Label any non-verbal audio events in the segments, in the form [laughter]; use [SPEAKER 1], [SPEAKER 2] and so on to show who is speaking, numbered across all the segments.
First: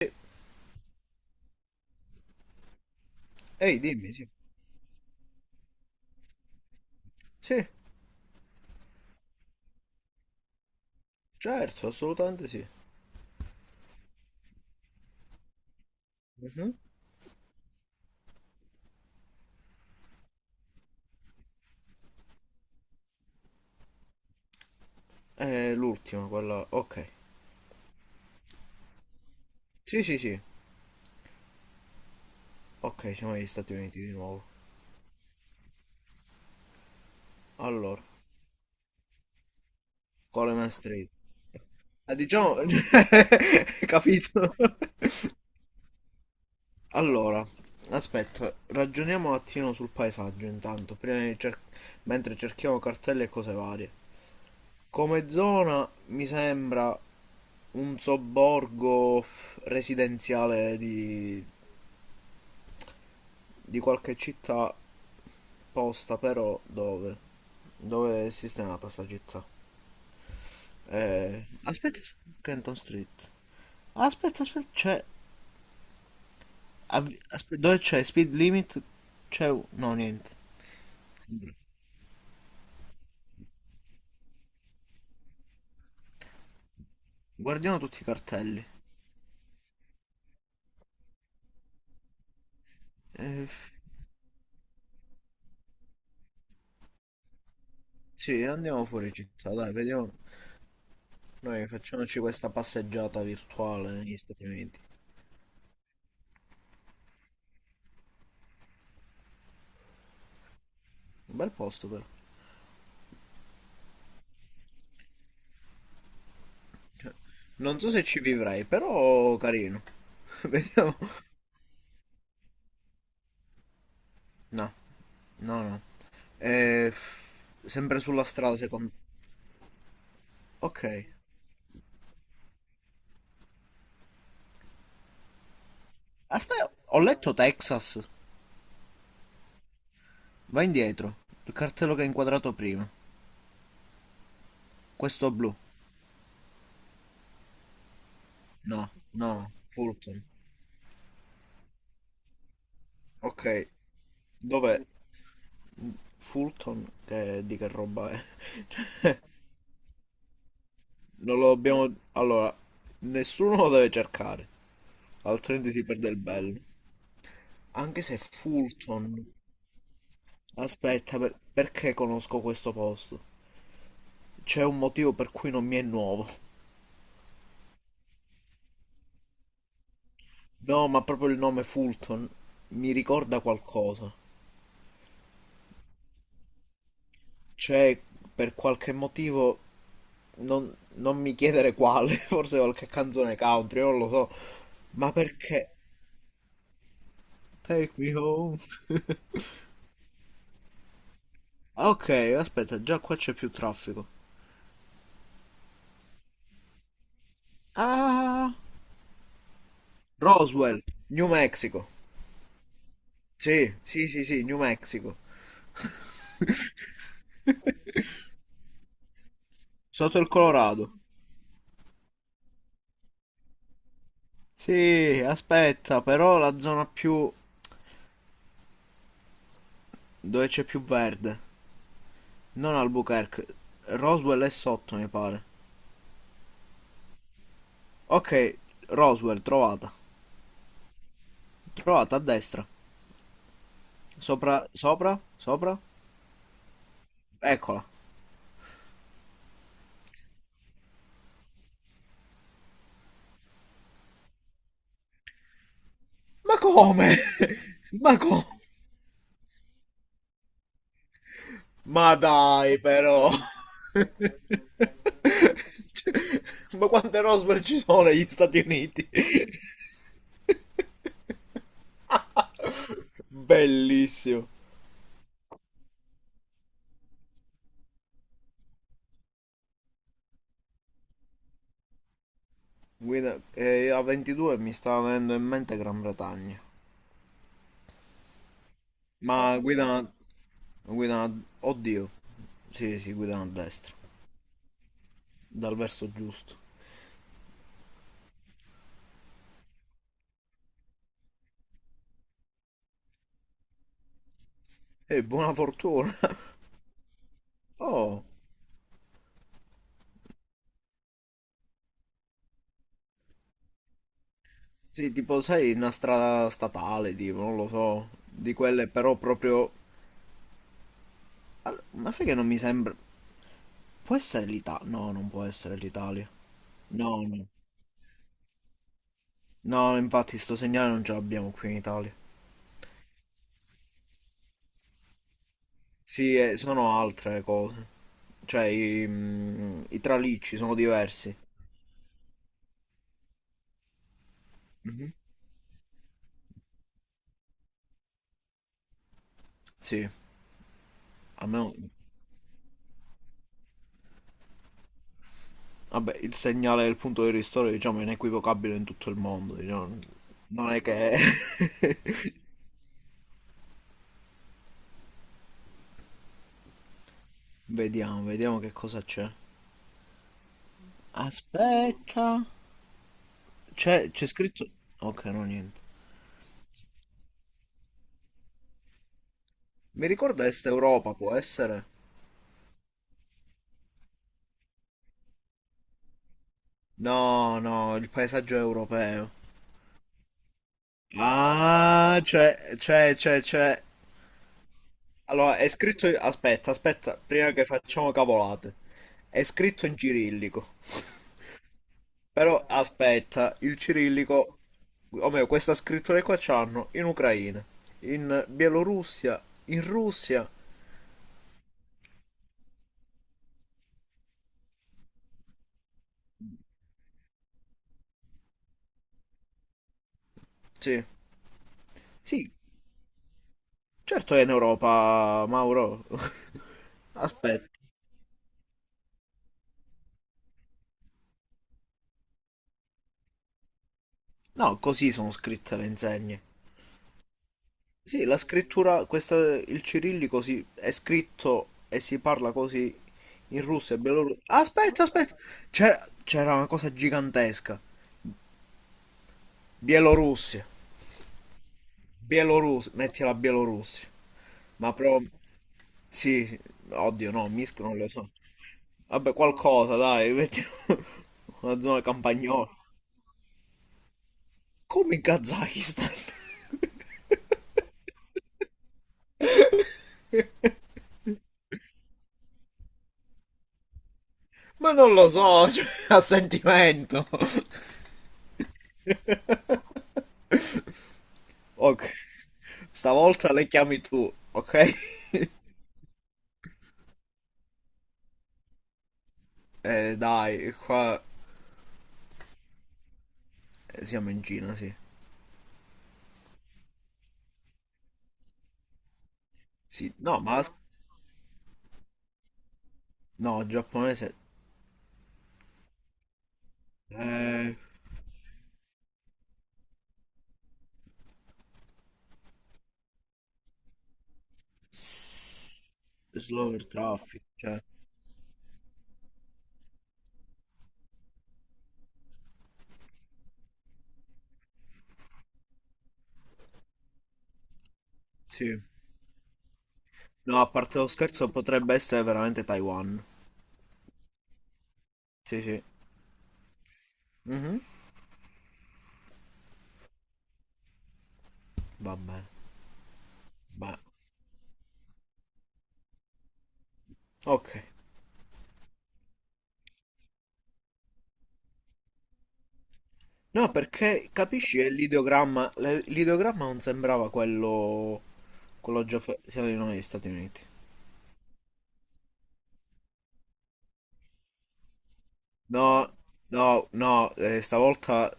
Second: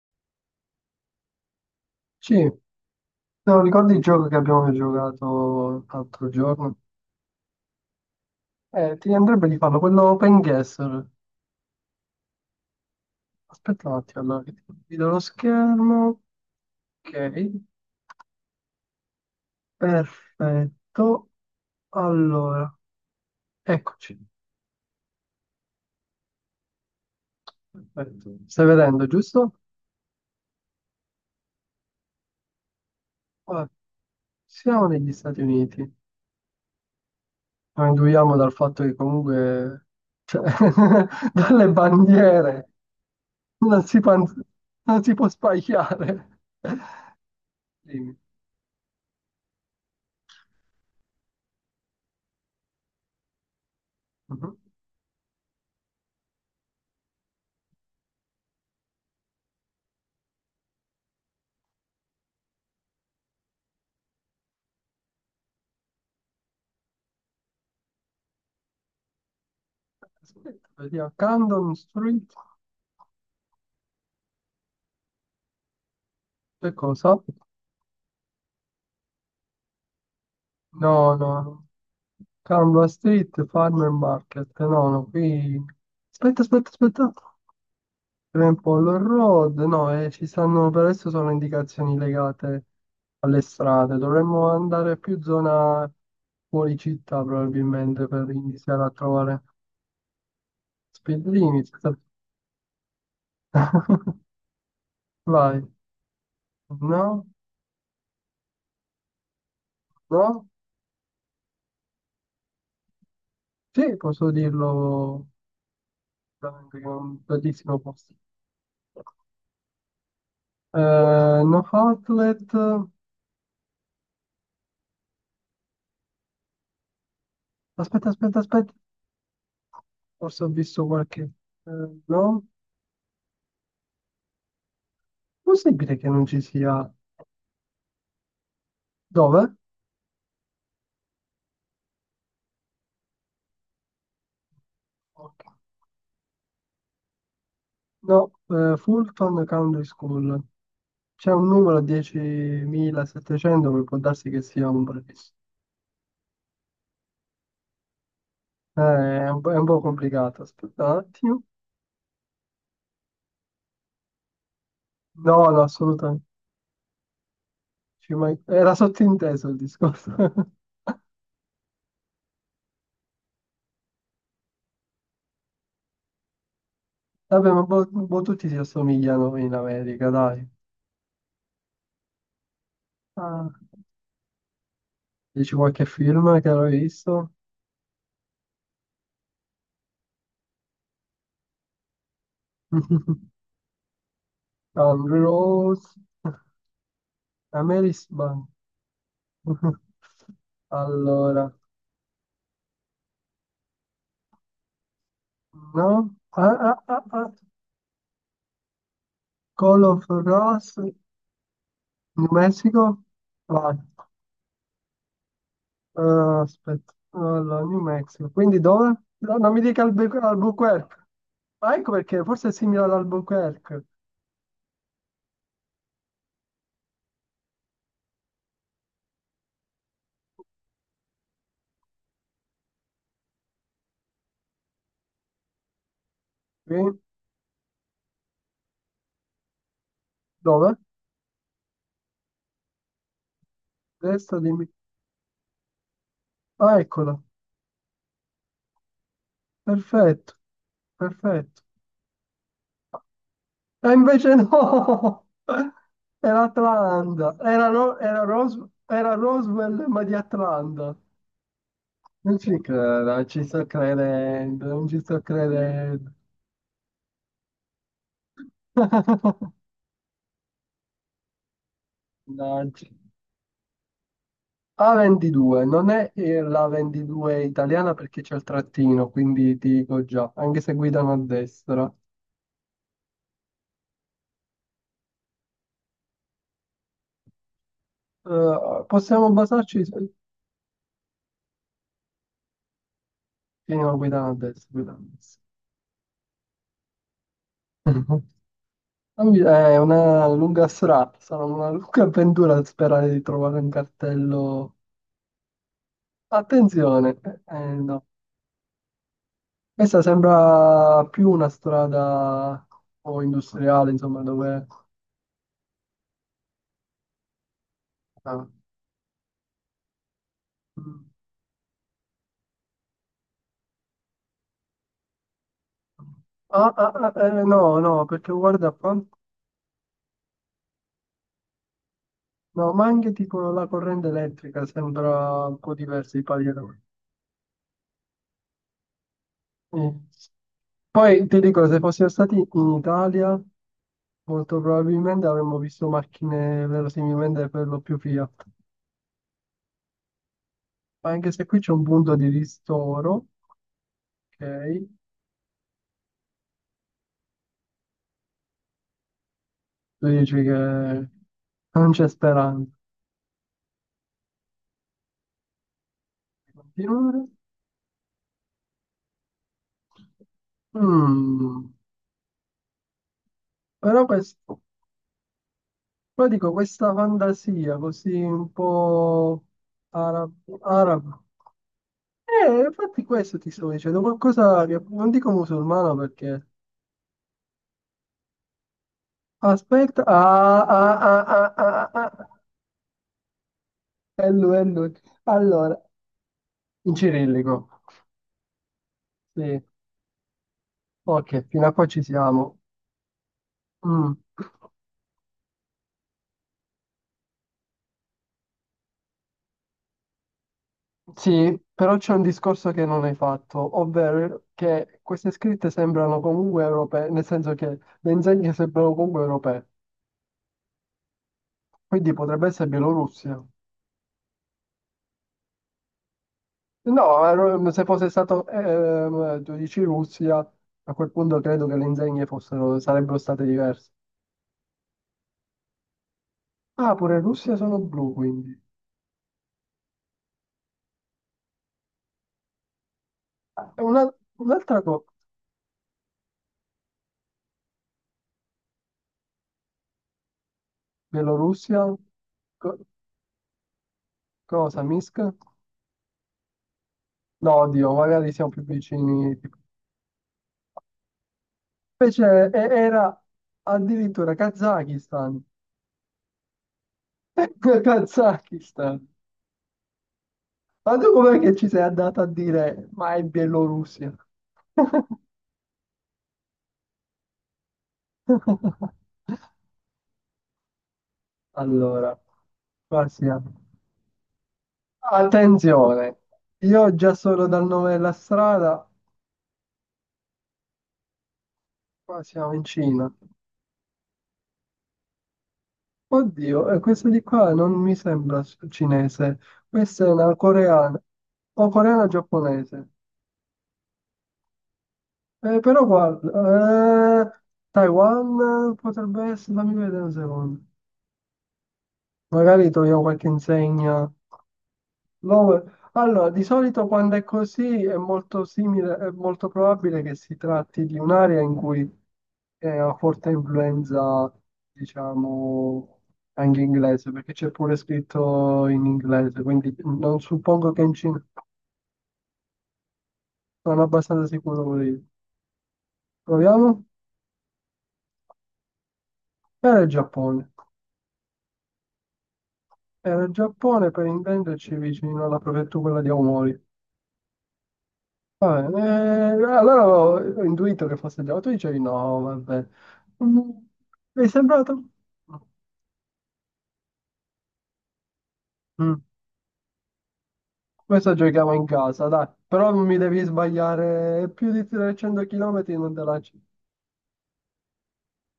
[SPEAKER 1] Sì.
[SPEAKER 2] Sì, no,
[SPEAKER 1] Ehi,
[SPEAKER 2] ricordi il
[SPEAKER 1] dimmi,
[SPEAKER 2] gioco
[SPEAKER 1] sì.
[SPEAKER 2] che abbiamo giocato l'altro giorno?
[SPEAKER 1] Sì,
[SPEAKER 2] Ti andrebbe di farlo, quello Open Guesser.
[SPEAKER 1] certo, assolutamente sì.
[SPEAKER 2] Aspetta un attimo, allora, che ti condivido lo schermo.
[SPEAKER 1] Mhm.
[SPEAKER 2] Ok, perfetto. Allora, eccoci.
[SPEAKER 1] È l'ultima, quella. Ok.
[SPEAKER 2] Perfetto. Stai vedendo, giusto?
[SPEAKER 1] Sì, sì, sì. Ok, siamo negli
[SPEAKER 2] Ora,
[SPEAKER 1] Stati Uniti di nuovo.
[SPEAKER 2] siamo negli Stati Uniti. Lo
[SPEAKER 1] Allora,
[SPEAKER 2] induiamo dal fatto che comunque, cioè,
[SPEAKER 1] Coleman Street.
[SPEAKER 2] [laughs] dalle
[SPEAKER 1] Ah, diciamo.
[SPEAKER 2] bandiere, non
[SPEAKER 1] [laughs]
[SPEAKER 2] si, pan-
[SPEAKER 1] Capito?
[SPEAKER 2] non si può sbagliare.
[SPEAKER 1] Allora,
[SPEAKER 2] Dimmi.
[SPEAKER 1] aspetta, ragioniamo un attimo sul paesaggio intanto, mentre cerchiamo cartelle e cose varie.
[SPEAKER 2] Mhm.
[SPEAKER 1] Come zona mi sembra un sobborgo residenziale di qualche città posta però dove? Dove è sistemata sta città?
[SPEAKER 2] Vediamo, Camden
[SPEAKER 1] Aspetta,
[SPEAKER 2] Street.
[SPEAKER 1] Canton Street. Aspetta, aspetta, c'è.
[SPEAKER 2] Che cosa?
[SPEAKER 1] Dove c'è Speed Limit? C'è, no, niente.
[SPEAKER 2] No, no, no. Canva Street Farmer Market. No, no, qui... Aspetta, aspetta, aspetta.
[SPEAKER 1] Guardiamo tutti i cartelli.
[SPEAKER 2] Grandpollo Road. No, ci stanno per adesso sono indicazioni legate alle
[SPEAKER 1] Eh,
[SPEAKER 2] strade. Dovremmo andare più zona fuori città probabilmente per
[SPEAKER 1] sì,
[SPEAKER 2] iniziare
[SPEAKER 1] andiamo
[SPEAKER 2] a
[SPEAKER 1] fuori
[SPEAKER 2] trovare
[SPEAKER 1] città, dai, vediamo.
[SPEAKER 2] speed
[SPEAKER 1] Noi
[SPEAKER 2] limit.
[SPEAKER 1] facciamoci questa passeggiata virtuale
[SPEAKER 2] [laughs]
[SPEAKER 1] negli Stati Uniti.
[SPEAKER 2] Vai. No? No?
[SPEAKER 1] Un bel posto però.
[SPEAKER 2] Sì, posso dirlo veramente che è un bellissimo
[SPEAKER 1] Non so se
[SPEAKER 2] posto.
[SPEAKER 1] ci vivrei, però carino. [laughs] Vediamo.
[SPEAKER 2] Eh, no Outlet.
[SPEAKER 1] No, no, no. Eh, sempre
[SPEAKER 2] Aspetta,
[SPEAKER 1] sulla
[SPEAKER 2] aspetta,
[SPEAKER 1] strada
[SPEAKER 2] aspetta.
[SPEAKER 1] secondo.
[SPEAKER 2] Forse ho visto
[SPEAKER 1] Ok,
[SPEAKER 2] qualche. eh, no, possibile che non ci
[SPEAKER 1] aspetta,
[SPEAKER 2] sia.
[SPEAKER 1] ho letto Texas.
[SPEAKER 2] Dove?
[SPEAKER 1] Va indietro. Il cartello che hai inquadrato prima. Questo
[SPEAKER 2] Ok.
[SPEAKER 1] blu.
[SPEAKER 2] No,
[SPEAKER 1] No,
[SPEAKER 2] Fulton
[SPEAKER 1] no,
[SPEAKER 2] Country
[SPEAKER 1] Fulton.
[SPEAKER 2] School. C'è un numero
[SPEAKER 1] Ok,
[SPEAKER 2] 10.700 che può darsi che sia
[SPEAKER 1] dov'è?
[SPEAKER 2] un prefisso.
[SPEAKER 1] Fulton, che, di che roba è?
[SPEAKER 2] Eh,
[SPEAKER 1] [laughs]
[SPEAKER 2] è un po' complicato. Aspetta un
[SPEAKER 1] Non
[SPEAKER 2] attimo.
[SPEAKER 1] lo dobbiamo. Allora, nessuno lo deve cercare,
[SPEAKER 2] No, no,
[SPEAKER 1] altrimenti si perde il
[SPEAKER 2] assolutamente.
[SPEAKER 1] bello. Anche se
[SPEAKER 2] Era
[SPEAKER 1] Fulton.
[SPEAKER 2] sottinteso il discorso. [laughs]
[SPEAKER 1] Aspetta, perché conosco questo posto? C'è un motivo per cui non mi è nuovo.
[SPEAKER 2] Vabbè, ma un po' tutti si assomigliano in America, dai.
[SPEAKER 1] No, ma proprio il nome Fulton mi ricorda
[SPEAKER 2] Ah.
[SPEAKER 1] qualcosa.
[SPEAKER 2] Dici qualche film che avevi visto?
[SPEAKER 1] C'è, per qualche motivo, non mi chiedere quale, [laughs] forse qualche
[SPEAKER 2] [laughs]
[SPEAKER 1] canzone country, non lo so, ma
[SPEAKER 2] Country
[SPEAKER 1] perché?
[SPEAKER 2] Roads,
[SPEAKER 1] Take
[SPEAKER 2] Amiris
[SPEAKER 1] me
[SPEAKER 2] Band.
[SPEAKER 1] home. [laughs]
[SPEAKER 2] [laughs] Allora,
[SPEAKER 1] Ah, ok, aspetta, già qua c'è più traffico.
[SPEAKER 2] no? Ah, ah, ah, ah.
[SPEAKER 1] Ah,
[SPEAKER 2] Call of Ross,
[SPEAKER 1] Roswell, New Mexico.
[SPEAKER 2] New Mexico?
[SPEAKER 1] Sì,
[SPEAKER 2] Vai,
[SPEAKER 1] sì, sì, sì, New Mexico.
[SPEAKER 2] aspetta, allora, New Mexico. Quindi dove? No, non mi dica
[SPEAKER 1] Sotto il Colorado.
[SPEAKER 2] Albuquerque. Ah, ecco perché, forse è simile ad Albuquerque.
[SPEAKER 1] Sì, aspetta, però la zona più dove c'è più verde, non Albuquerque. Roswell è sotto, mi pare.
[SPEAKER 2] Quindi,
[SPEAKER 1] Ok, Roswell, trovata.
[SPEAKER 2] dove?
[SPEAKER 1] Trovata a destra.
[SPEAKER 2] Destra,
[SPEAKER 1] Sopra,
[SPEAKER 2] dimmi.
[SPEAKER 1] sopra, sopra.
[SPEAKER 2] Ah, eccola.
[SPEAKER 1] Eccola.
[SPEAKER 2] Perfetto, perfetto. E invece no! [laughs] Era
[SPEAKER 1] Ma come?
[SPEAKER 2] Atlanta. Era,
[SPEAKER 1] [laughs] Ma come?
[SPEAKER 2] Roswell, ma di Atlanta.
[SPEAKER 1] Ma
[SPEAKER 2] Non ci
[SPEAKER 1] dai,
[SPEAKER 2] credo, non
[SPEAKER 1] però.
[SPEAKER 2] ci sto
[SPEAKER 1] [laughs]
[SPEAKER 2] credendo, non ci sto credendo.
[SPEAKER 1] Cioè, ma quante Roswell ci sono negli Stati Uniti?
[SPEAKER 2] [laughs] Mannaggia.
[SPEAKER 1] [laughs] Bellissimo.
[SPEAKER 2] A22, non è la 22 italiana perché c'è il trattino, quindi ti dico già, anche se guidano a destra.
[SPEAKER 1] Guida, a 22 mi sta venendo in mente Gran Bretagna.
[SPEAKER 2] Possiamo
[SPEAKER 1] Ma
[SPEAKER 2] basarci
[SPEAKER 1] guida,
[SPEAKER 2] su...
[SPEAKER 1] guida, oddio. Sì, sì, guida a
[SPEAKER 2] Sì,
[SPEAKER 1] destra.
[SPEAKER 2] no, guidano a destra, guidano a destra.
[SPEAKER 1] Dal verso giusto.
[SPEAKER 2] È una lunga strada, sarà una lunga avventura sperare di trovare un cartello.
[SPEAKER 1] E buona fortuna.
[SPEAKER 2] Attenzione, no.
[SPEAKER 1] Oh.
[SPEAKER 2] Questa sembra più una strada un po' industriale, insomma, dove...
[SPEAKER 1] Sì, tipo, sai, una strada statale, tipo, non lo so,
[SPEAKER 2] Ah,
[SPEAKER 1] di quelle però proprio.
[SPEAKER 2] mm.
[SPEAKER 1] Ma sai che non mi sembra. Può essere l'Italia? No, non può essere l'Italia.
[SPEAKER 2] Ah, ah, ah,
[SPEAKER 1] No,
[SPEAKER 2] eh,
[SPEAKER 1] no.
[SPEAKER 2] no, no, perché guarda qua, no,
[SPEAKER 1] No, infatti sto segnale non ce l'abbiamo qui in Italia.
[SPEAKER 2] ma anche tipo la corrente elettrica sembra un po' diversa i
[SPEAKER 1] Sì,
[SPEAKER 2] pali.
[SPEAKER 1] sono altre cose. Cioè, i tralicci sono
[SPEAKER 2] Poi
[SPEAKER 1] diversi.
[SPEAKER 2] ti dico, se fossimo stati in Italia... Molto
[SPEAKER 1] Mhm.
[SPEAKER 2] probabilmente avremmo visto macchine verosimilmente per lo più Fiat.
[SPEAKER 1] Sì,
[SPEAKER 2] Ma anche se qui c'è
[SPEAKER 1] almeno.
[SPEAKER 2] un punto di ristoro, ok?
[SPEAKER 1] Vabbè, il segnale del punto di ristoro, diciamo, è inequivocabile in tutto il mondo, diciamo.
[SPEAKER 2] Tu dici
[SPEAKER 1] Non è
[SPEAKER 2] che
[SPEAKER 1] che.
[SPEAKER 2] non c'è
[SPEAKER 1] [laughs]
[SPEAKER 2] speranza di continuare.
[SPEAKER 1] Vediamo, vediamo che cosa c'è.
[SPEAKER 2] Mm,
[SPEAKER 1] Aspetta.
[SPEAKER 2] Però
[SPEAKER 1] C'è
[SPEAKER 2] questo,
[SPEAKER 1] scritto. Ok, no, niente.
[SPEAKER 2] però dico, questa fantasia così un po'
[SPEAKER 1] Mi ricorda
[SPEAKER 2] arabo,
[SPEAKER 1] Est Europa,
[SPEAKER 2] arabo.
[SPEAKER 1] può essere?
[SPEAKER 2] Infatti questo ti sto dicendo, qualcosa che non dico musulmano perché...
[SPEAKER 1] No, no, il paesaggio europeo.
[SPEAKER 2] Aspetta, ah, ah, ah, ah, ah, ah,
[SPEAKER 1] Ah,
[SPEAKER 2] ah.
[SPEAKER 1] c'è, c'è, c'è, c'è.
[SPEAKER 2] Hello, hello.
[SPEAKER 1] Allora, è
[SPEAKER 2] Allora,
[SPEAKER 1] scritto. Aspetta,
[SPEAKER 2] in
[SPEAKER 1] aspetta, prima che
[SPEAKER 2] cirillico.
[SPEAKER 1] facciamo cavolate. È
[SPEAKER 2] Sì,
[SPEAKER 1] scritto in cirillico.
[SPEAKER 2] ok, fino a qua ci siamo.
[SPEAKER 1] Però, aspetta, il
[SPEAKER 2] Mm.
[SPEAKER 1] cirillico. O meglio, questa scrittura qua c'hanno in Ucraina, in Bielorussia, in Russia.
[SPEAKER 2] Sì, però c'è un discorso che non hai fatto, ovvero che queste scritte sembrano comunque europee, nel senso che le insegne sembrano comunque europee,
[SPEAKER 1] Sì.
[SPEAKER 2] quindi potrebbe
[SPEAKER 1] Sì,
[SPEAKER 2] essere Bielorussia.
[SPEAKER 1] certo è in Europa, Mauro. [laughs]
[SPEAKER 2] No,
[SPEAKER 1] Aspetta,
[SPEAKER 2] se fosse stato, tu dici Russia, a quel punto credo che le insegne fossero, sarebbero state diverse.
[SPEAKER 1] no, così sono scritte le insegne.
[SPEAKER 2] Ah, pure Russia sono blu,
[SPEAKER 1] Sì, la
[SPEAKER 2] quindi.
[SPEAKER 1] scrittura, questa, il cirillico si, è scritto e si parla così in
[SPEAKER 2] Ah,
[SPEAKER 1] Russia e Bielorussia.
[SPEAKER 2] Un'altra
[SPEAKER 1] Aspetta,
[SPEAKER 2] cosa.
[SPEAKER 1] aspetta, c'era una cosa gigantesca. Bielorussia,
[SPEAKER 2] Bielorussia? Co-
[SPEAKER 1] Bielorussia, metti la Bielorussia.
[SPEAKER 2] Cosa?
[SPEAKER 1] Ma
[SPEAKER 2] Minsk?
[SPEAKER 1] proprio, sì, sì. Oddio no,
[SPEAKER 2] No,
[SPEAKER 1] Minsk
[SPEAKER 2] oddio,
[SPEAKER 1] non lo
[SPEAKER 2] magari
[SPEAKER 1] so.
[SPEAKER 2] siamo più
[SPEAKER 1] Vabbè,
[SPEAKER 2] vicini.
[SPEAKER 1] qualcosa, dai, metti [laughs] una zona
[SPEAKER 2] Invece
[SPEAKER 1] campagnola.
[SPEAKER 2] era addirittura
[SPEAKER 1] Come in
[SPEAKER 2] Kazakistan.
[SPEAKER 1] Kazakistan? [laughs]
[SPEAKER 2] [laughs] Kazakistan. Ma tu com'è che ci sei andata a dire, ma è Bielorussia?
[SPEAKER 1] Ma non lo so, cioè, a sentimento. [laughs]
[SPEAKER 2] [laughs]
[SPEAKER 1] Ok.
[SPEAKER 2] Allora, qua siamo.
[SPEAKER 1] Stavolta le chiami tu, ok? [laughs]
[SPEAKER 2] Attenzione, io già solo dal nome della strada,
[SPEAKER 1] Dai, qua
[SPEAKER 2] qua siamo in Cina.
[SPEAKER 1] siamo in Cina, sì.
[SPEAKER 2] Oddio, questa di qua non mi sembra cinese, questa è
[SPEAKER 1] Sì,
[SPEAKER 2] una
[SPEAKER 1] no, ma.
[SPEAKER 2] coreana o coreana giapponese.
[SPEAKER 1] No, giapponese.
[SPEAKER 2] Però guarda,
[SPEAKER 1] Eh,
[SPEAKER 2] Taiwan potrebbe essere, fammi vedere un secondo. Magari troviamo qualche insegna. No, allora, di
[SPEAKER 1] slower
[SPEAKER 2] solito quando è
[SPEAKER 1] traffic, cioè.
[SPEAKER 2] così è molto simile, è molto probabile che si tratti di un'area in cui è una forte influenza, diciamo, anche inglese, perché c'è pure scritto
[SPEAKER 1] Sì.
[SPEAKER 2] in inglese, quindi non
[SPEAKER 1] No, a
[SPEAKER 2] suppongo che in
[SPEAKER 1] parte lo
[SPEAKER 2] Cina,
[SPEAKER 1] scherzo, potrebbe essere veramente Taiwan.
[SPEAKER 2] sono abbastanza sicuro pure io.
[SPEAKER 1] Sì, sì.
[SPEAKER 2] Proviamo?
[SPEAKER 1] Mhm.
[SPEAKER 2] Era il Giappone.
[SPEAKER 1] Va bene.
[SPEAKER 2] Era il Giappone,
[SPEAKER 1] Va-
[SPEAKER 2] per intenderci, vicino alla prefettura quella di Aomori.
[SPEAKER 1] Ok.
[SPEAKER 2] Ah, allora ho intuito che fosse Giacomo, tu dicevi no, vabbè. Mm,
[SPEAKER 1] No,
[SPEAKER 2] Mi è
[SPEAKER 1] perché, capisci, è
[SPEAKER 2] sembrato...
[SPEAKER 1] l'ideogramma. L'ideogramma non sembrava quello.
[SPEAKER 2] Mm,
[SPEAKER 1] Quello giapponese. Siamo negli Stati Uniti.
[SPEAKER 2] Questo giochiamo in casa, dai, però non mi devi sbagliare più di 300 km non te
[SPEAKER 1] No,
[SPEAKER 2] la...
[SPEAKER 1] no, no, stavolta,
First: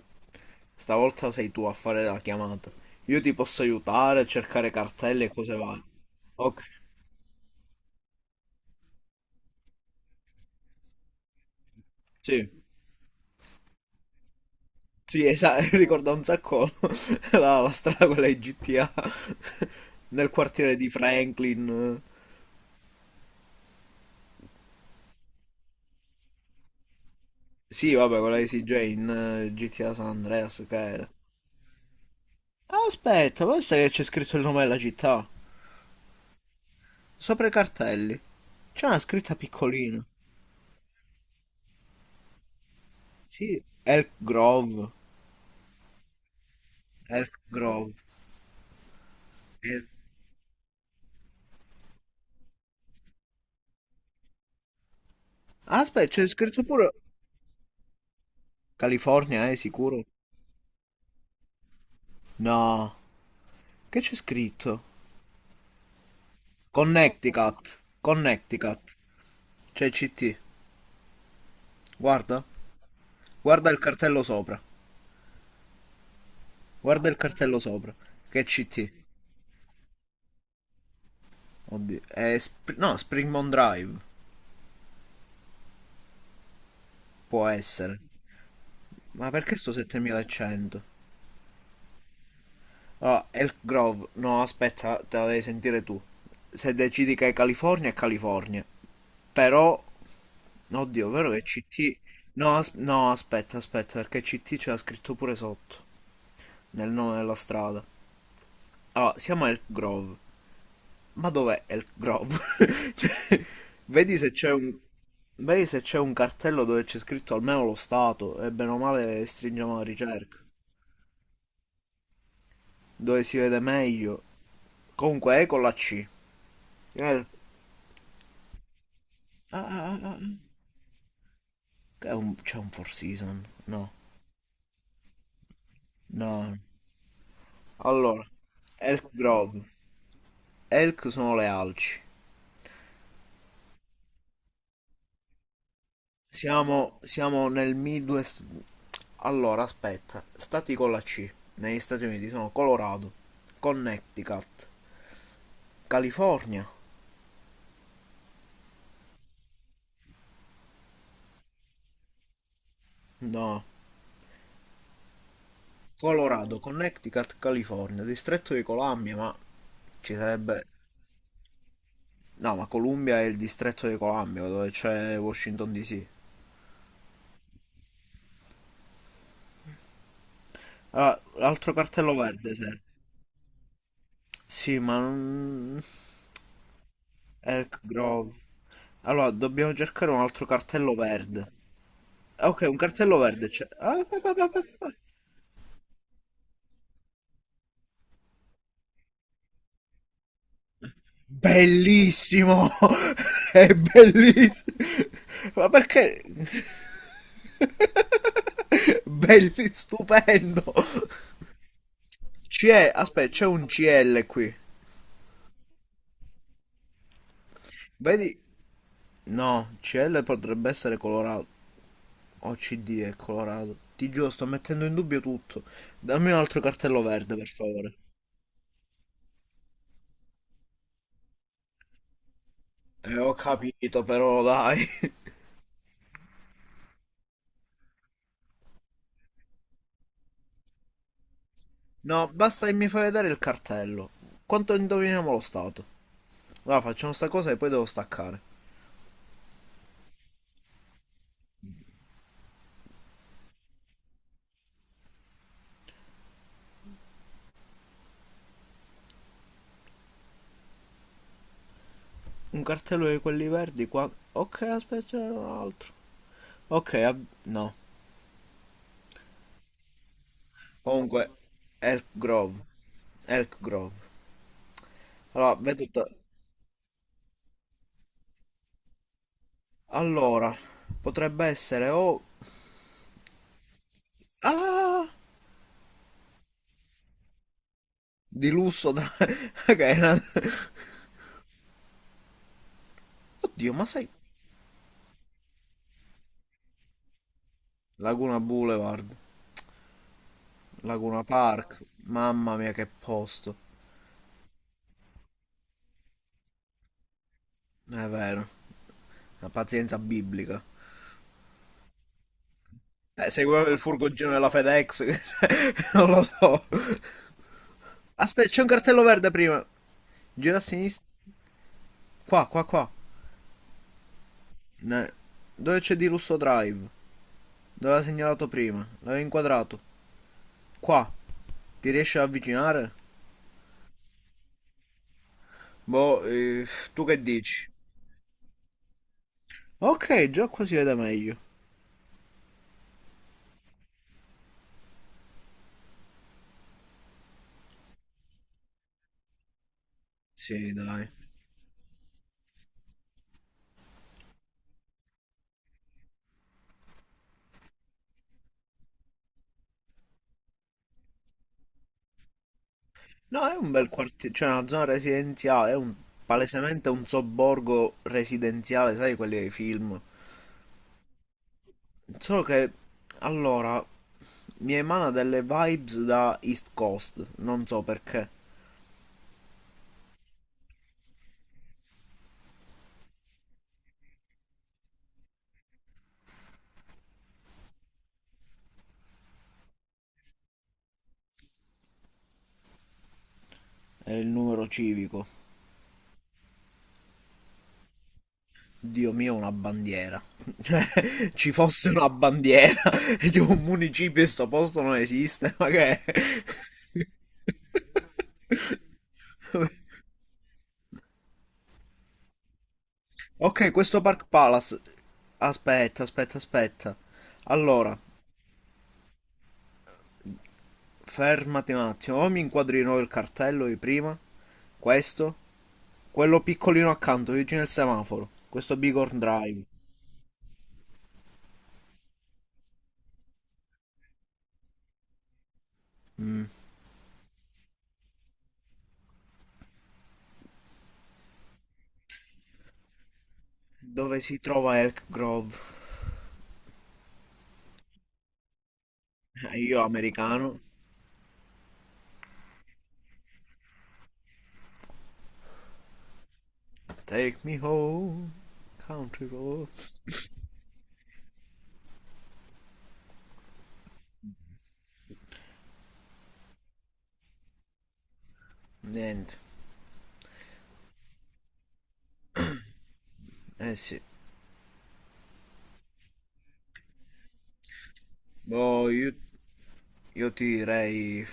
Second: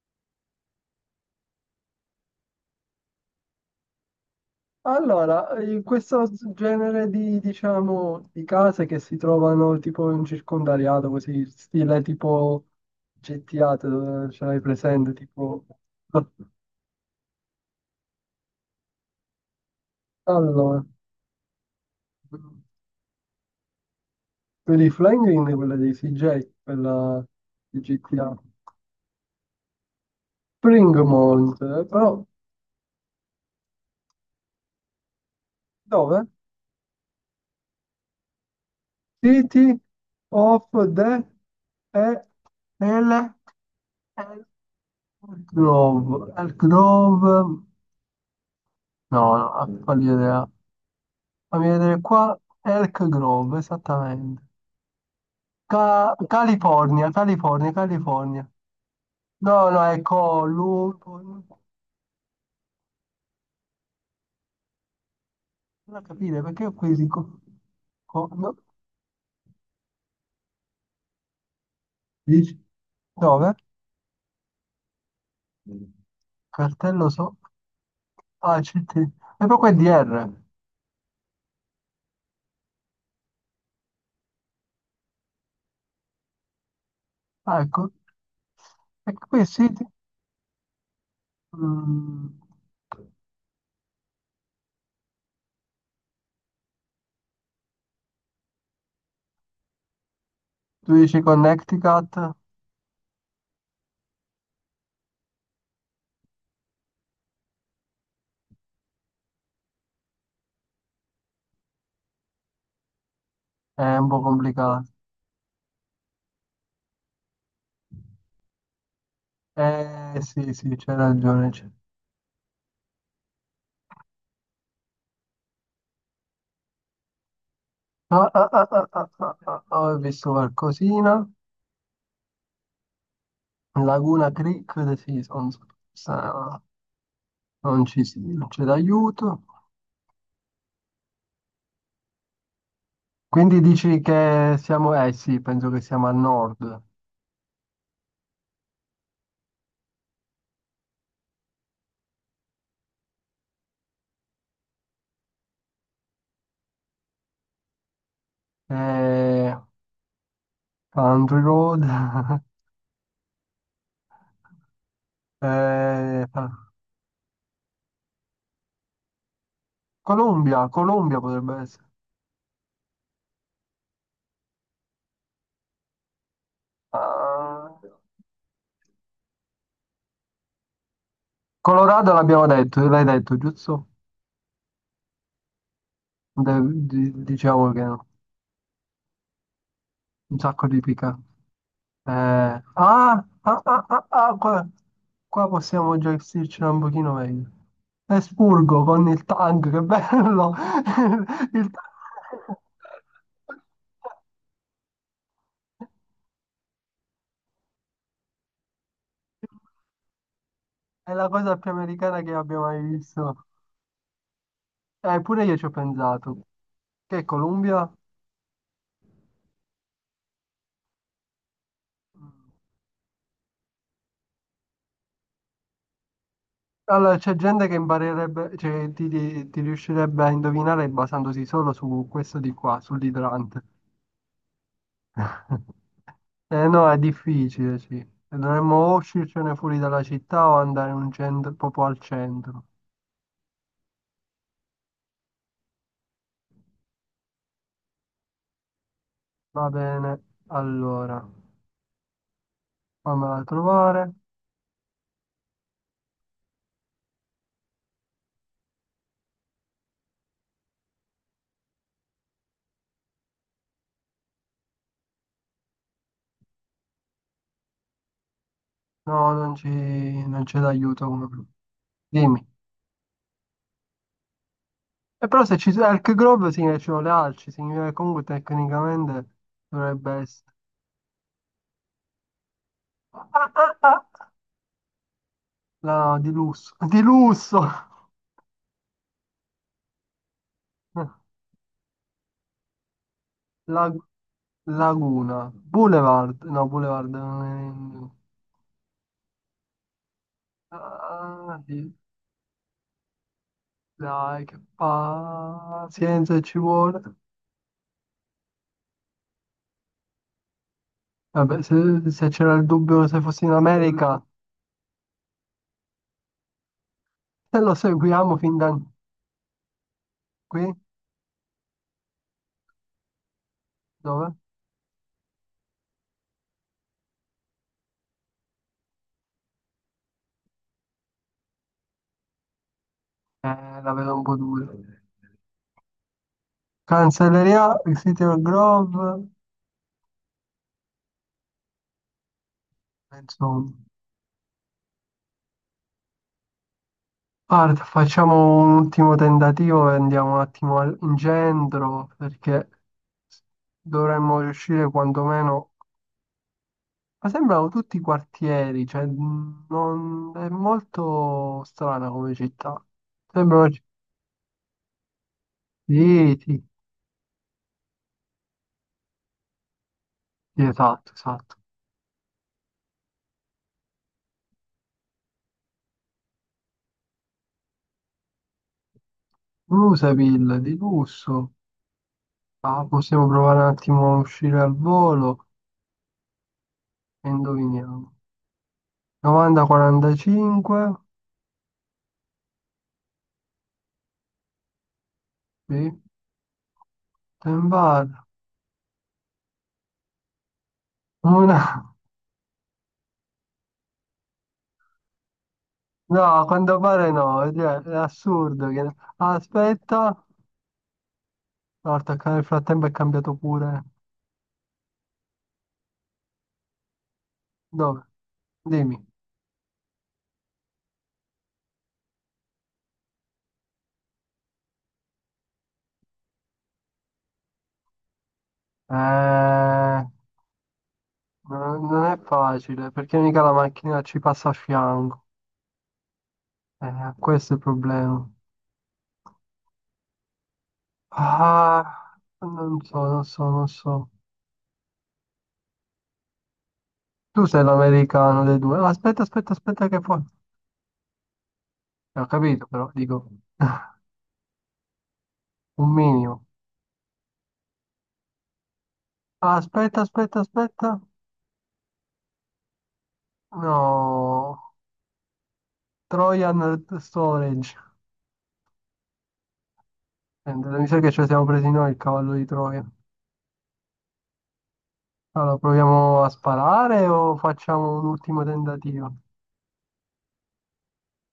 [SPEAKER 1] stavolta sei tu a fare la chiamata. Io ti posso aiutare a cercare cartelle e
[SPEAKER 2] Allora,
[SPEAKER 1] cose varie.
[SPEAKER 2] questo
[SPEAKER 1] Ok,
[SPEAKER 2] genere di, diciamo, di case che si trovano tipo in circondariato, così, stile
[SPEAKER 1] sì,
[SPEAKER 2] tipo GTA, ce l'hai presente,
[SPEAKER 1] sì,
[SPEAKER 2] tipo...
[SPEAKER 1] esatto, [laughs] ricorda un sacco [laughs] la strada quella di GTA [laughs] nel quartiere
[SPEAKER 2] Allora...
[SPEAKER 1] di Franklin.
[SPEAKER 2] Vedi Flying Ring è quella dei CJ, quella di
[SPEAKER 1] Sì, vabbè, quella
[SPEAKER 2] GTA.
[SPEAKER 1] di CJ in GTA San Andreas, che era.
[SPEAKER 2] Springmont, però
[SPEAKER 1] Ah, aspetta, pensa che c'è scritto il nome della città.
[SPEAKER 2] dove?
[SPEAKER 1] Sopra i cartelli. C'è una scritta
[SPEAKER 2] City
[SPEAKER 1] piccolina.
[SPEAKER 2] of the e el
[SPEAKER 1] Sì, Elk
[SPEAKER 2] el-
[SPEAKER 1] Grove.
[SPEAKER 2] Grove, Elk
[SPEAKER 1] Elk
[SPEAKER 2] Grove,
[SPEAKER 1] Grove.
[SPEAKER 2] no, no,
[SPEAKER 1] Eh,
[SPEAKER 2] fammi vedere qua, Elk Grove, esattamente.
[SPEAKER 1] Aspetta, c'è scritto pure
[SPEAKER 2] California, California, California.
[SPEAKER 1] California,
[SPEAKER 2] No, no, è
[SPEAKER 1] sicuro? No, che c'è scritto?
[SPEAKER 2] Non a capire perché ho questi
[SPEAKER 1] Connecticut,
[SPEAKER 2] no.
[SPEAKER 1] Connecticut, c'è CT. Guarda,
[SPEAKER 2] 10, 9,
[SPEAKER 1] guarda il cartello sopra, guarda
[SPEAKER 2] cartello
[SPEAKER 1] il cartello sopra, che
[SPEAKER 2] ah, CT,
[SPEAKER 1] CT.
[SPEAKER 2] e poi qua è DR,
[SPEAKER 1] Oddio, è no, Springmont Drive, può
[SPEAKER 2] ah, ecco,
[SPEAKER 1] essere.
[SPEAKER 2] e
[SPEAKER 1] Ma
[SPEAKER 2] qui
[SPEAKER 1] perché
[SPEAKER 2] sì,
[SPEAKER 1] sto 7100?
[SPEAKER 2] mm,
[SPEAKER 1] Ah, Elk Grove, no, aspetta, te la devi sentire tu. Se decidi che è California, è California. Però
[SPEAKER 2] tu
[SPEAKER 1] oddio,
[SPEAKER 2] dici
[SPEAKER 1] vero che CT.
[SPEAKER 2] Connecticut,
[SPEAKER 1] No, no, aspetta, aspetta, perché CT c'era scritto pure sotto, nel nome della strada. Allora, siamo a Elk Grove. Ma dov'è Elk Grove? [laughs] Cioè,
[SPEAKER 2] è un
[SPEAKER 1] vedi
[SPEAKER 2] po'
[SPEAKER 1] se c'è un.
[SPEAKER 2] complicato,
[SPEAKER 1] Vedi se c'è un cartello dove c'è scritto almeno lo stato, e bene o male stringiamo la
[SPEAKER 2] eh
[SPEAKER 1] ricerca.
[SPEAKER 2] sì, sì, c'hai ragione,
[SPEAKER 1] Dove si vede meglio. Comunque è con la C. El-
[SPEAKER 2] ah, ah, ah, ah, ah, ah, ah, ah,
[SPEAKER 1] Ah,
[SPEAKER 2] ah,
[SPEAKER 1] ah,
[SPEAKER 2] ho
[SPEAKER 1] ah, ah.
[SPEAKER 2] visto
[SPEAKER 1] Ah.
[SPEAKER 2] qualcosina,
[SPEAKER 1] È un. C'è un Four Season? No.
[SPEAKER 2] Laguna Creek, sì,
[SPEAKER 1] No.
[SPEAKER 2] sa- non
[SPEAKER 1] Allora,
[SPEAKER 2] non c'è
[SPEAKER 1] Elk
[SPEAKER 2] d'aiuto,
[SPEAKER 1] Grove. Elk sono le alci.
[SPEAKER 2] quindi dici che siamo, eh sì, penso che siamo al nord,
[SPEAKER 1] Siamo nel Midwest. Allora, aspetta, stati con la C negli Stati Uniti sono Colorado, Connecticut, California.
[SPEAKER 2] eh, Country Road, [laughs]
[SPEAKER 1] No,
[SPEAKER 2] Eh,
[SPEAKER 1] Colorado, Connecticut, California, distretto di Columbia, ma ci sarebbe.
[SPEAKER 2] Colombia, Colombia potrebbe essere.
[SPEAKER 1] No, ma Columbia è il distretto di Columbia, dove c'è Washington DC.
[SPEAKER 2] Ah,
[SPEAKER 1] Allora, l'altro
[SPEAKER 2] Colorado
[SPEAKER 1] cartello
[SPEAKER 2] l'abbiamo
[SPEAKER 1] verde serve.
[SPEAKER 2] detto, l'hai detto, giusto?
[SPEAKER 1] Sì, ma non.
[SPEAKER 2] De- diciamo
[SPEAKER 1] Elk
[SPEAKER 2] che no.
[SPEAKER 1] Grove. Allora, dobbiamo cercare un
[SPEAKER 2] Un
[SPEAKER 1] altro
[SPEAKER 2] sacco di
[SPEAKER 1] cartello
[SPEAKER 2] pica.
[SPEAKER 1] verde.
[SPEAKER 2] Eh,
[SPEAKER 1] Ah,
[SPEAKER 2] ah,
[SPEAKER 1] ok, un cartello
[SPEAKER 2] ah,
[SPEAKER 1] verde c'è.
[SPEAKER 2] ah,
[SPEAKER 1] Ah,
[SPEAKER 2] ah,
[SPEAKER 1] va, va,
[SPEAKER 2] ah,
[SPEAKER 1] va, va,
[SPEAKER 2] qua,
[SPEAKER 1] va.
[SPEAKER 2] qua possiamo già gestircela un pochino meglio. Esburgo con il tank, che bello! [laughs] Il tank.
[SPEAKER 1] Bellissimo! [laughs] È bellissimo! Ma perché? [laughs] Belli, stupendo!
[SPEAKER 2] È la cosa più americana che abbia mai
[SPEAKER 1] C'è, aspetta,
[SPEAKER 2] visto.
[SPEAKER 1] c'è un CL qui.
[SPEAKER 2] Eppure io ci ho pensato. Che è Colombia?
[SPEAKER 1] Vedi? No, CL potrebbe essere colorato. O CD è colorato. Ti giuro, sto mettendo in dubbio tutto. Dammi un altro cartello
[SPEAKER 2] Allora, c'è
[SPEAKER 1] verde, per
[SPEAKER 2] gente che
[SPEAKER 1] favore.
[SPEAKER 2] imparerebbe, cioè, ti riuscirebbe a indovinare basandosi solo su questo di qua,
[SPEAKER 1] Ho
[SPEAKER 2] sull'idrante.
[SPEAKER 1] capito, però dai. [laughs]
[SPEAKER 2] [laughs] Eh no, è difficile, sì. E dovremmo o uscircene fuori dalla città o andare in un centro, proprio al
[SPEAKER 1] No,
[SPEAKER 2] centro.
[SPEAKER 1] basta che mi fai vedere il cartello. Quanto indoviniamo lo stato? Allora facciamo sta cosa e poi devo staccare.
[SPEAKER 2] Va bene, allora, fammela trovare.
[SPEAKER 1] Un cartello di quelli verdi qua. Ok, aspetta, c'era un altro. Ok, no.
[SPEAKER 2] No, non c'è d'aiuto uno
[SPEAKER 1] Comunque,
[SPEAKER 2] più.
[SPEAKER 1] Elk
[SPEAKER 2] Dimmi.
[SPEAKER 1] Grove. Elk Grove.
[SPEAKER 2] E però
[SPEAKER 1] Allora,
[SPEAKER 2] se ci sono
[SPEAKER 1] vedo.
[SPEAKER 2] Elk Grove significa che ci sono le alci, significa che comunque tecnicamente dovrebbe essere...
[SPEAKER 1] Allora, potrebbe essere o.
[SPEAKER 2] Ah, ah, ah!
[SPEAKER 1] Ah!
[SPEAKER 2] La di lusso, di lusso!
[SPEAKER 1] Di lusso. Tra. [laughs] Ok, una.
[SPEAKER 2] [laughs]
[SPEAKER 1] Oddio, ma
[SPEAKER 2] La-
[SPEAKER 1] sai.
[SPEAKER 2] Laguna, Boulevard, no, Boulevard non è...
[SPEAKER 1] Laguna Boulevard. Laguna
[SPEAKER 2] Ah,
[SPEAKER 1] Park. Mamma mia, che posto.
[SPEAKER 2] dai, che pazienza ci vuole.
[SPEAKER 1] È vero. La pazienza biblica.
[SPEAKER 2] Vabbè, se c'era il dubbio se fossi in
[SPEAKER 1] Seguiamo il
[SPEAKER 2] America,
[SPEAKER 1] furgoncino della FedEx. [laughs] Non lo so.
[SPEAKER 2] se lo seguiamo
[SPEAKER 1] Aspetta,
[SPEAKER 2] fin
[SPEAKER 1] c'è un
[SPEAKER 2] da
[SPEAKER 1] cartello verde prima. Gira a
[SPEAKER 2] qui,
[SPEAKER 1] sinistra. Qua, qua, qua.
[SPEAKER 2] dove?
[SPEAKER 1] Ne- Dove c'è di Russo Drive? Dove l'ha segnalato prima? L'aveva inquadrato. Qua. Ti riesci ad avvicinare?
[SPEAKER 2] La vedo un po' dura.
[SPEAKER 1] Boh, tu che dici?
[SPEAKER 2] Cancelleria, Cedar Grove,
[SPEAKER 1] Ok, già qua si vede meglio.
[SPEAKER 2] insomma. Guarda, facciamo un ultimo tentativo e andiamo un
[SPEAKER 1] Sì,
[SPEAKER 2] attimo
[SPEAKER 1] dai.
[SPEAKER 2] in centro, perché... dovremmo riuscire quantomeno... Ma sembrano tutti quartieri, cioè non... è molto strana come città.
[SPEAKER 1] No, è
[SPEAKER 2] Sembrano...
[SPEAKER 1] un bel quartiere, cioè una zona residenziale, è un,
[SPEAKER 2] Sì, sì,
[SPEAKER 1] palesemente un sobborgo residenziale, sai, quelli dei film.
[SPEAKER 2] sì, esatto, esatto.
[SPEAKER 1] Solo che, allora, mi emana delle vibes da East Coast, non so perché.
[SPEAKER 2] Bluseville, di lusso. Ah, possiamo provare un attimo a uscire al volo e indoviniamo. 90-45,
[SPEAKER 1] È il numero civico.
[SPEAKER 2] sì, Ten Bar.
[SPEAKER 1] Dio mio, una bandiera. Cioè, [laughs] ci
[SPEAKER 2] Una...
[SPEAKER 1] fosse una bandiera [laughs] di un municipio in sto posto non esiste, ma che
[SPEAKER 2] No,
[SPEAKER 1] è?
[SPEAKER 2] a quanto pare no, cioè, è
[SPEAKER 1] [laughs]
[SPEAKER 2] assurdo che... Aspetta, no, il frattempo è cambiato
[SPEAKER 1] Ok,
[SPEAKER 2] pure.
[SPEAKER 1] questo Park Palace. Aspetta, aspetta, aspetta. Allora,
[SPEAKER 2] Dove? Dimmi.
[SPEAKER 1] fermati un attimo. O mi inquadri di nuovo il cartello di prima. Questo. Quello piccolino accanto, vicino al semaforo. Questo Bighorn Drive.
[SPEAKER 2] Eh, Non è facile perché mica la macchina ci passa a fianco. Questo è il problema. Ah, non so, non so, non so.
[SPEAKER 1] Dove si trova Elk Grove?
[SPEAKER 2] Tu sei l'americano dei due. Ah, aspetta, aspetta,
[SPEAKER 1] [laughs] Io
[SPEAKER 2] aspetta che poi...
[SPEAKER 1] americano.
[SPEAKER 2] Ho capito, però dico [laughs] un minimo.
[SPEAKER 1] Take me home, country
[SPEAKER 2] Ah,
[SPEAKER 1] road.
[SPEAKER 2] aspetta, aspetta, aspetta. No, Trojan Storage.
[SPEAKER 1] Niente.
[SPEAKER 2] Mi sa che ci siamo presi noi il cavallo di Troia.
[SPEAKER 1] Eh sì.
[SPEAKER 2] Allora, proviamo a sparare o facciamo un ultimo
[SPEAKER 1] Boh, io,
[SPEAKER 2] tentativo?
[SPEAKER 1] io ti direi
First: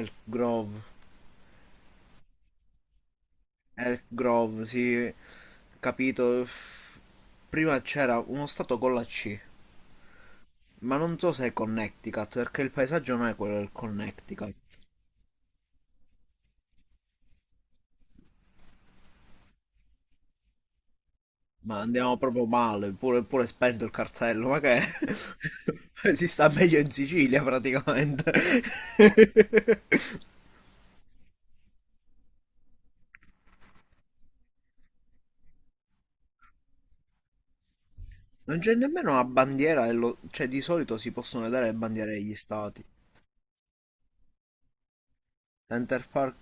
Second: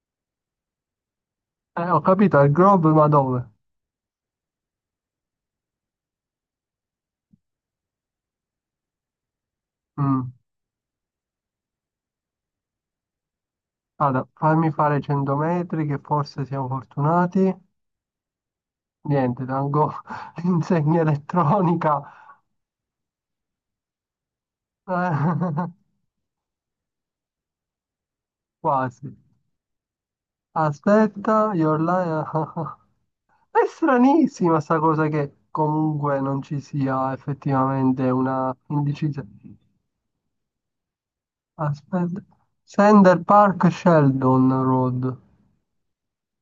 [SPEAKER 1] Elk Grove.
[SPEAKER 2] Ho capito, al grob, ma dove?
[SPEAKER 1] Elk Grove, sì. Capito. Prima c'era uno stato con la C.
[SPEAKER 2] Mm.
[SPEAKER 1] Ma non so se è Connecticut, perché il paesaggio non è quello del
[SPEAKER 2] Guarda,
[SPEAKER 1] Connecticut.
[SPEAKER 2] fammi fare 100 metri, che forse siamo fortunati. Niente, tengo [laughs] l'insegna
[SPEAKER 1] Ma
[SPEAKER 2] elettronica.
[SPEAKER 1] andiamo proprio male, pure, pure spento il cartello, ma che è?
[SPEAKER 2] Eh, [laughs]
[SPEAKER 1] [laughs] Si sta meglio in Sicilia praticamente. [laughs]
[SPEAKER 2] Quasi. Aspetta, [laughs] è stranissima sta cosa che comunque non ci sia effettivamente una
[SPEAKER 1] Non c'è nemmeno una
[SPEAKER 2] indicizia.
[SPEAKER 1] bandiera, cioè di solito si possono vedere le bandiere
[SPEAKER 2] Aspetta.
[SPEAKER 1] degli stati.
[SPEAKER 2] Center Park Sheldon Road.
[SPEAKER 1] Center Park,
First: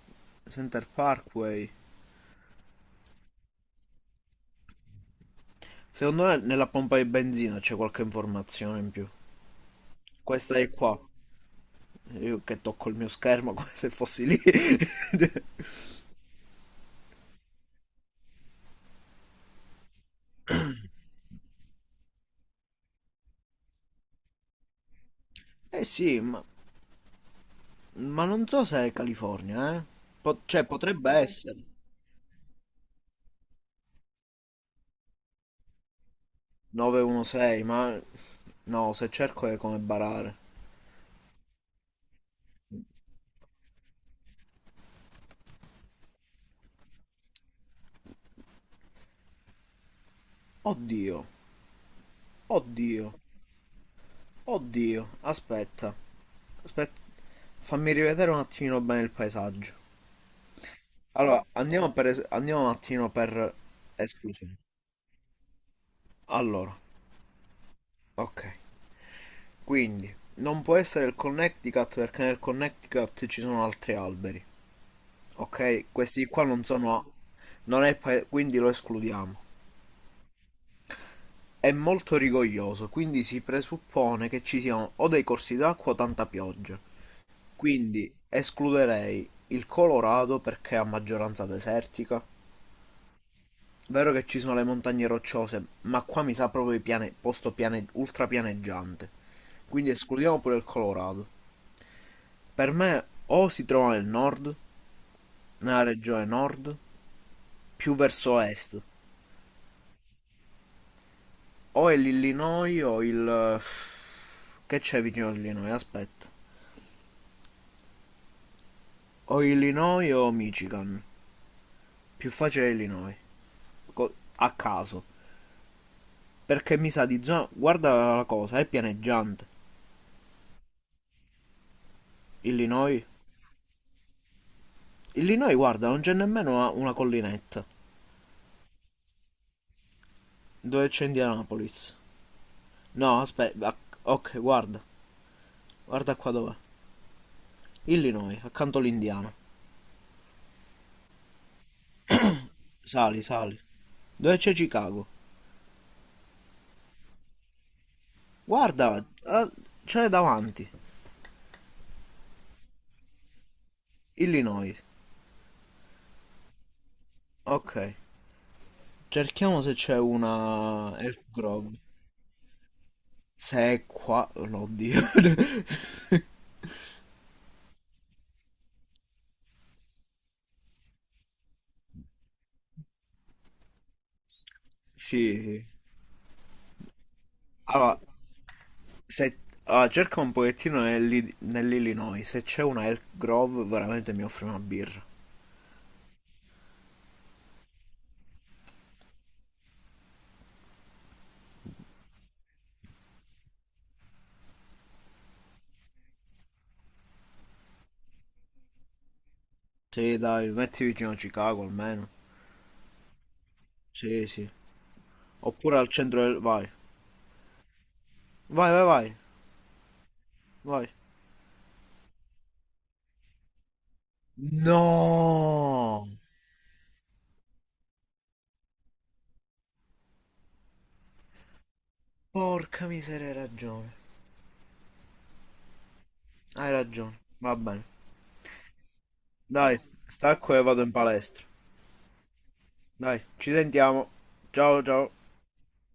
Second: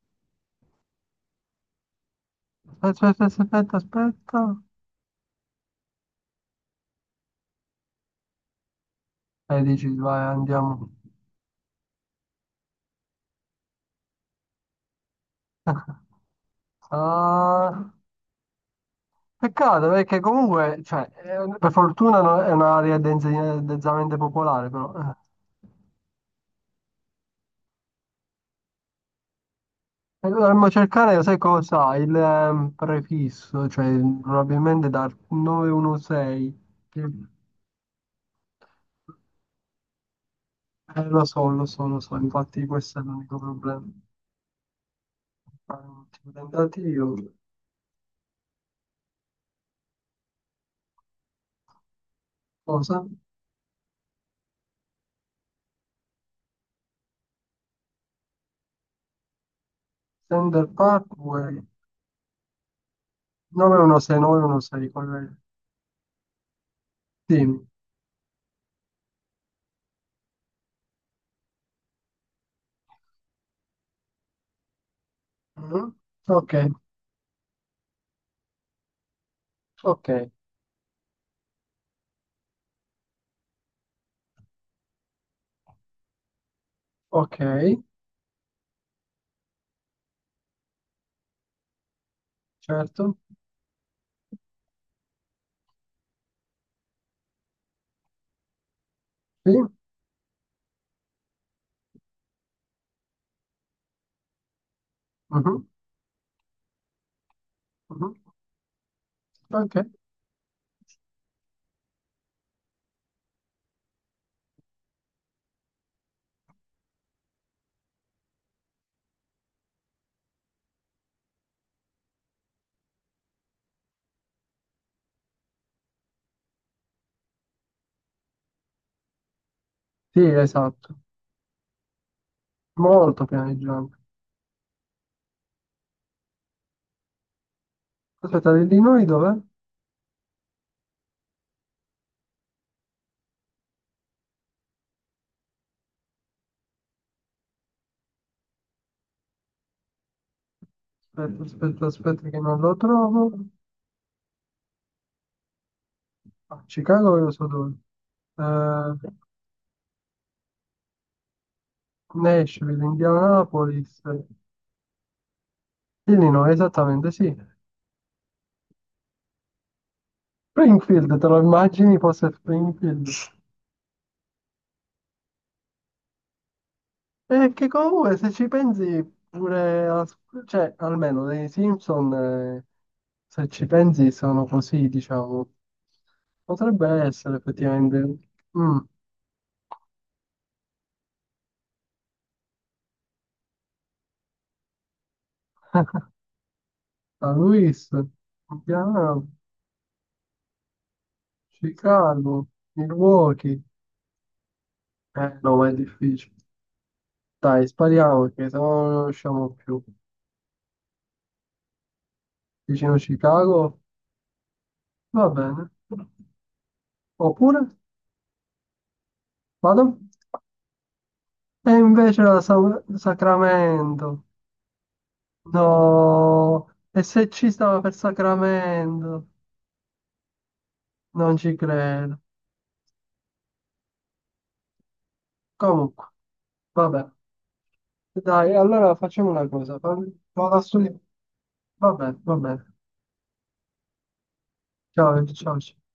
[SPEAKER 1] Center Parkway.
[SPEAKER 2] Aspetta, aspetta, aspetta, aspetta.
[SPEAKER 1] Secondo me nella pompa di benzina c'è qualche informazione in più.
[SPEAKER 2] E dici, vai,
[SPEAKER 1] Questa è
[SPEAKER 2] andiamo.
[SPEAKER 1] qua. Io che tocco il mio schermo come se fossi lì. [laughs]
[SPEAKER 2] Ah, peccato perché comunque, cioè, è un- per fortuna no- è un'area dense- densamente popolare, però. Eh.
[SPEAKER 1] Eh sì, ma non so se è California, eh?
[SPEAKER 2] E
[SPEAKER 1] Cioè
[SPEAKER 2] dovremmo
[SPEAKER 1] potrebbe
[SPEAKER 2] cercare, sai
[SPEAKER 1] essere.
[SPEAKER 2] cosa? Il prefisso, cioè probabilmente dal 916. che-
[SPEAKER 1] 916, ma no, se cerco è come barare.
[SPEAKER 2] Lo so, lo so, lo so, infatti questo è l'unico problema. Fare un ultimo tentativo.
[SPEAKER 1] Oddio,
[SPEAKER 2] Cosa?
[SPEAKER 1] oddio, oddio, aspetta, aspetta, fammi rivedere un attimino bene il paesaggio.
[SPEAKER 2] Center
[SPEAKER 1] Allora,
[SPEAKER 2] Parkway
[SPEAKER 1] andiamo, andiamo un attimo per
[SPEAKER 2] 916,
[SPEAKER 1] esclusione.
[SPEAKER 2] 916, corretto.
[SPEAKER 1] Allora,
[SPEAKER 2] Sì.
[SPEAKER 1] ok, quindi non può essere il Connecticut perché nel Connecticut ci sono altri alberi, ok?
[SPEAKER 2] Mm,
[SPEAKER 1] Questi qua
[SPEAKER 2] ok,
[SPEAKER 1] non sono, non è quindi lo escludiamo.
[SPEAKER 2] ok,
[SPEAKER 1] È molto rigoglioso, quindi si presuppone che ci siano o dei corsi d'acqua o tanta pioggia.
[SPEAKER 2] ok,
[SPEAKER 1] Quindi escluderei il Colorado perché è a maggioranza desertica.
[SPEAKER 2] certo.
[SPEAKER 1] Vero che ci sono le montagne rocciose, ma qua mi sa proprio il piane, posto piane, ultrapianeggiante.
[SPEAKER 2] Sì,
[SPEAKER 1] Quindi escludiamo pure il Colorado. Per me o si trova nel nord,
[SPEAKER 2] mhm,
[SPEAKER 1] nella regione nord, più
[SPEAKER 2] mhm,
[SPEAKER 1] verso est.
[SPEAKER 2] ok.
[SPEAKER 1] O è l'Illinois o il. Che c'è vicino all'Illinois? Aspetta. O Illinois o Michigan. Più facile è Illinois. A caso. Perché mi sa di zona. Guarda la cosa, è pianeggiante.
[SPEAKER 2] Sì, esatto.
[SPEAKER 1] Illinois.
[SPEAKER 2] Molto pianeggiante.
[SPEAKER 1] Illinois, guarda, non c'è nemmeno una collinetta.
[SPEAKER 2] Aspetta, di noi dov'è?
[SPEAKER 1] Dove c'è Indianapolis? No, aspetta. Ok, guarda. Guarda qua dov'è. Illinois, accanto all'Indiana.
[SPEAKER 2] Aspetta, aspetta, aspetta che non lo
[SPEAKER 1] Sali,
[SPEAKER 2] trovo.
[SPEAKER 1] sali. Dove c'è Chicago?
[SPEAKER 2] Ah, Chicago io so dove.
[SPEAKER 1] Guarda,
[SPEAKER 2] Eh,
[SPEAKER 1] ah, c'è davanti.
[SPEAKER 2] Nashville, Indianapolis.
[SPEAKER 1] Illinois.
[SPEAKER 2] Illinois, esattamente, sì.
[SPEAKER 1] Ok. Cerchiamo se c'è una
[SPEAKER 2] Springfield,
[SPEAKER 1] Elk
[SPEAKER 2] te lo
[SPEAKER 1] Grove.
[SPEAKER 2] immagini fosse Springfield?
[SPEAKER 1] Se è qua, oh, no, oddio. [laughs]
[SPEAKER 2] Perché comunque se ci pensi pure, cioè almeno dei Simpson, se ci pensi sono così,
[SPEAKER 1] Sì,
[SPEAKER 2] diciamo.
[SPEAKER 1] sì.
[SPEAKER 2] Potrebbe essere effettivamente.
[SPEAKER 1] Allora,
[SPEAKER 2] Mm.
[SPEAKER 1] se. Allora, cerca un pochettino nell'Illinois. Se c'è una Elk Grove, veramente mi offre una birra.
[SPEAKER 2] [laughs] San Luis, Milano, Chicago, Milwaukee. No, ma è difficile. Dai, spariamo perché se no non riusciamo più.
[SPEAKER 1] Sì, dai, metti vicino a Chicago almeno.
[SPEAKER 2] Vicino Chicago,
[SPEAKER 1] Sì, sì.
[SPEAKER 2] va bene.
[SPEAKER 1] Oppure al centro del. Vai.
[SPEAKER 2] Oppure,
[SPEAKER 1] Vai, vai, vai.
[SPEAKER 2] vado.
[SPEAKER 1] Vai.
[SPEAKER 2] E invece la Sacramento.
[SPEAKER 1] No!
[SPEAKER 2] No, e se ci stava per Sacramento? Non ci credo.
[SPEAKER 1] Porca miseria, hai ragione.
[SPEAKER 2] Comunque,
[SPEAKER 1] Hai
[SPEAKER 2] vabbè.
[SPEAKER 1] ragione. Va bene.
[SPEAKER 2] Dai, allora facciamo una
[SPEAKER 1] Dai,
[SPEAKER 2] cosa. Vado
[SPEAKER 1] stacco
[SPEAKER 2] a
[SPEAKER 1] e vado in
[SPEAKER 2] studiare.
[SPEAKER 1] palestra.
[SPEAKER 2] Vabbè, vabbè.
[SPEAKER 1] Dai, ci sentiamo. Ciao, ciao.
[SPEAKER 2] Ciao, ciao. Ciao.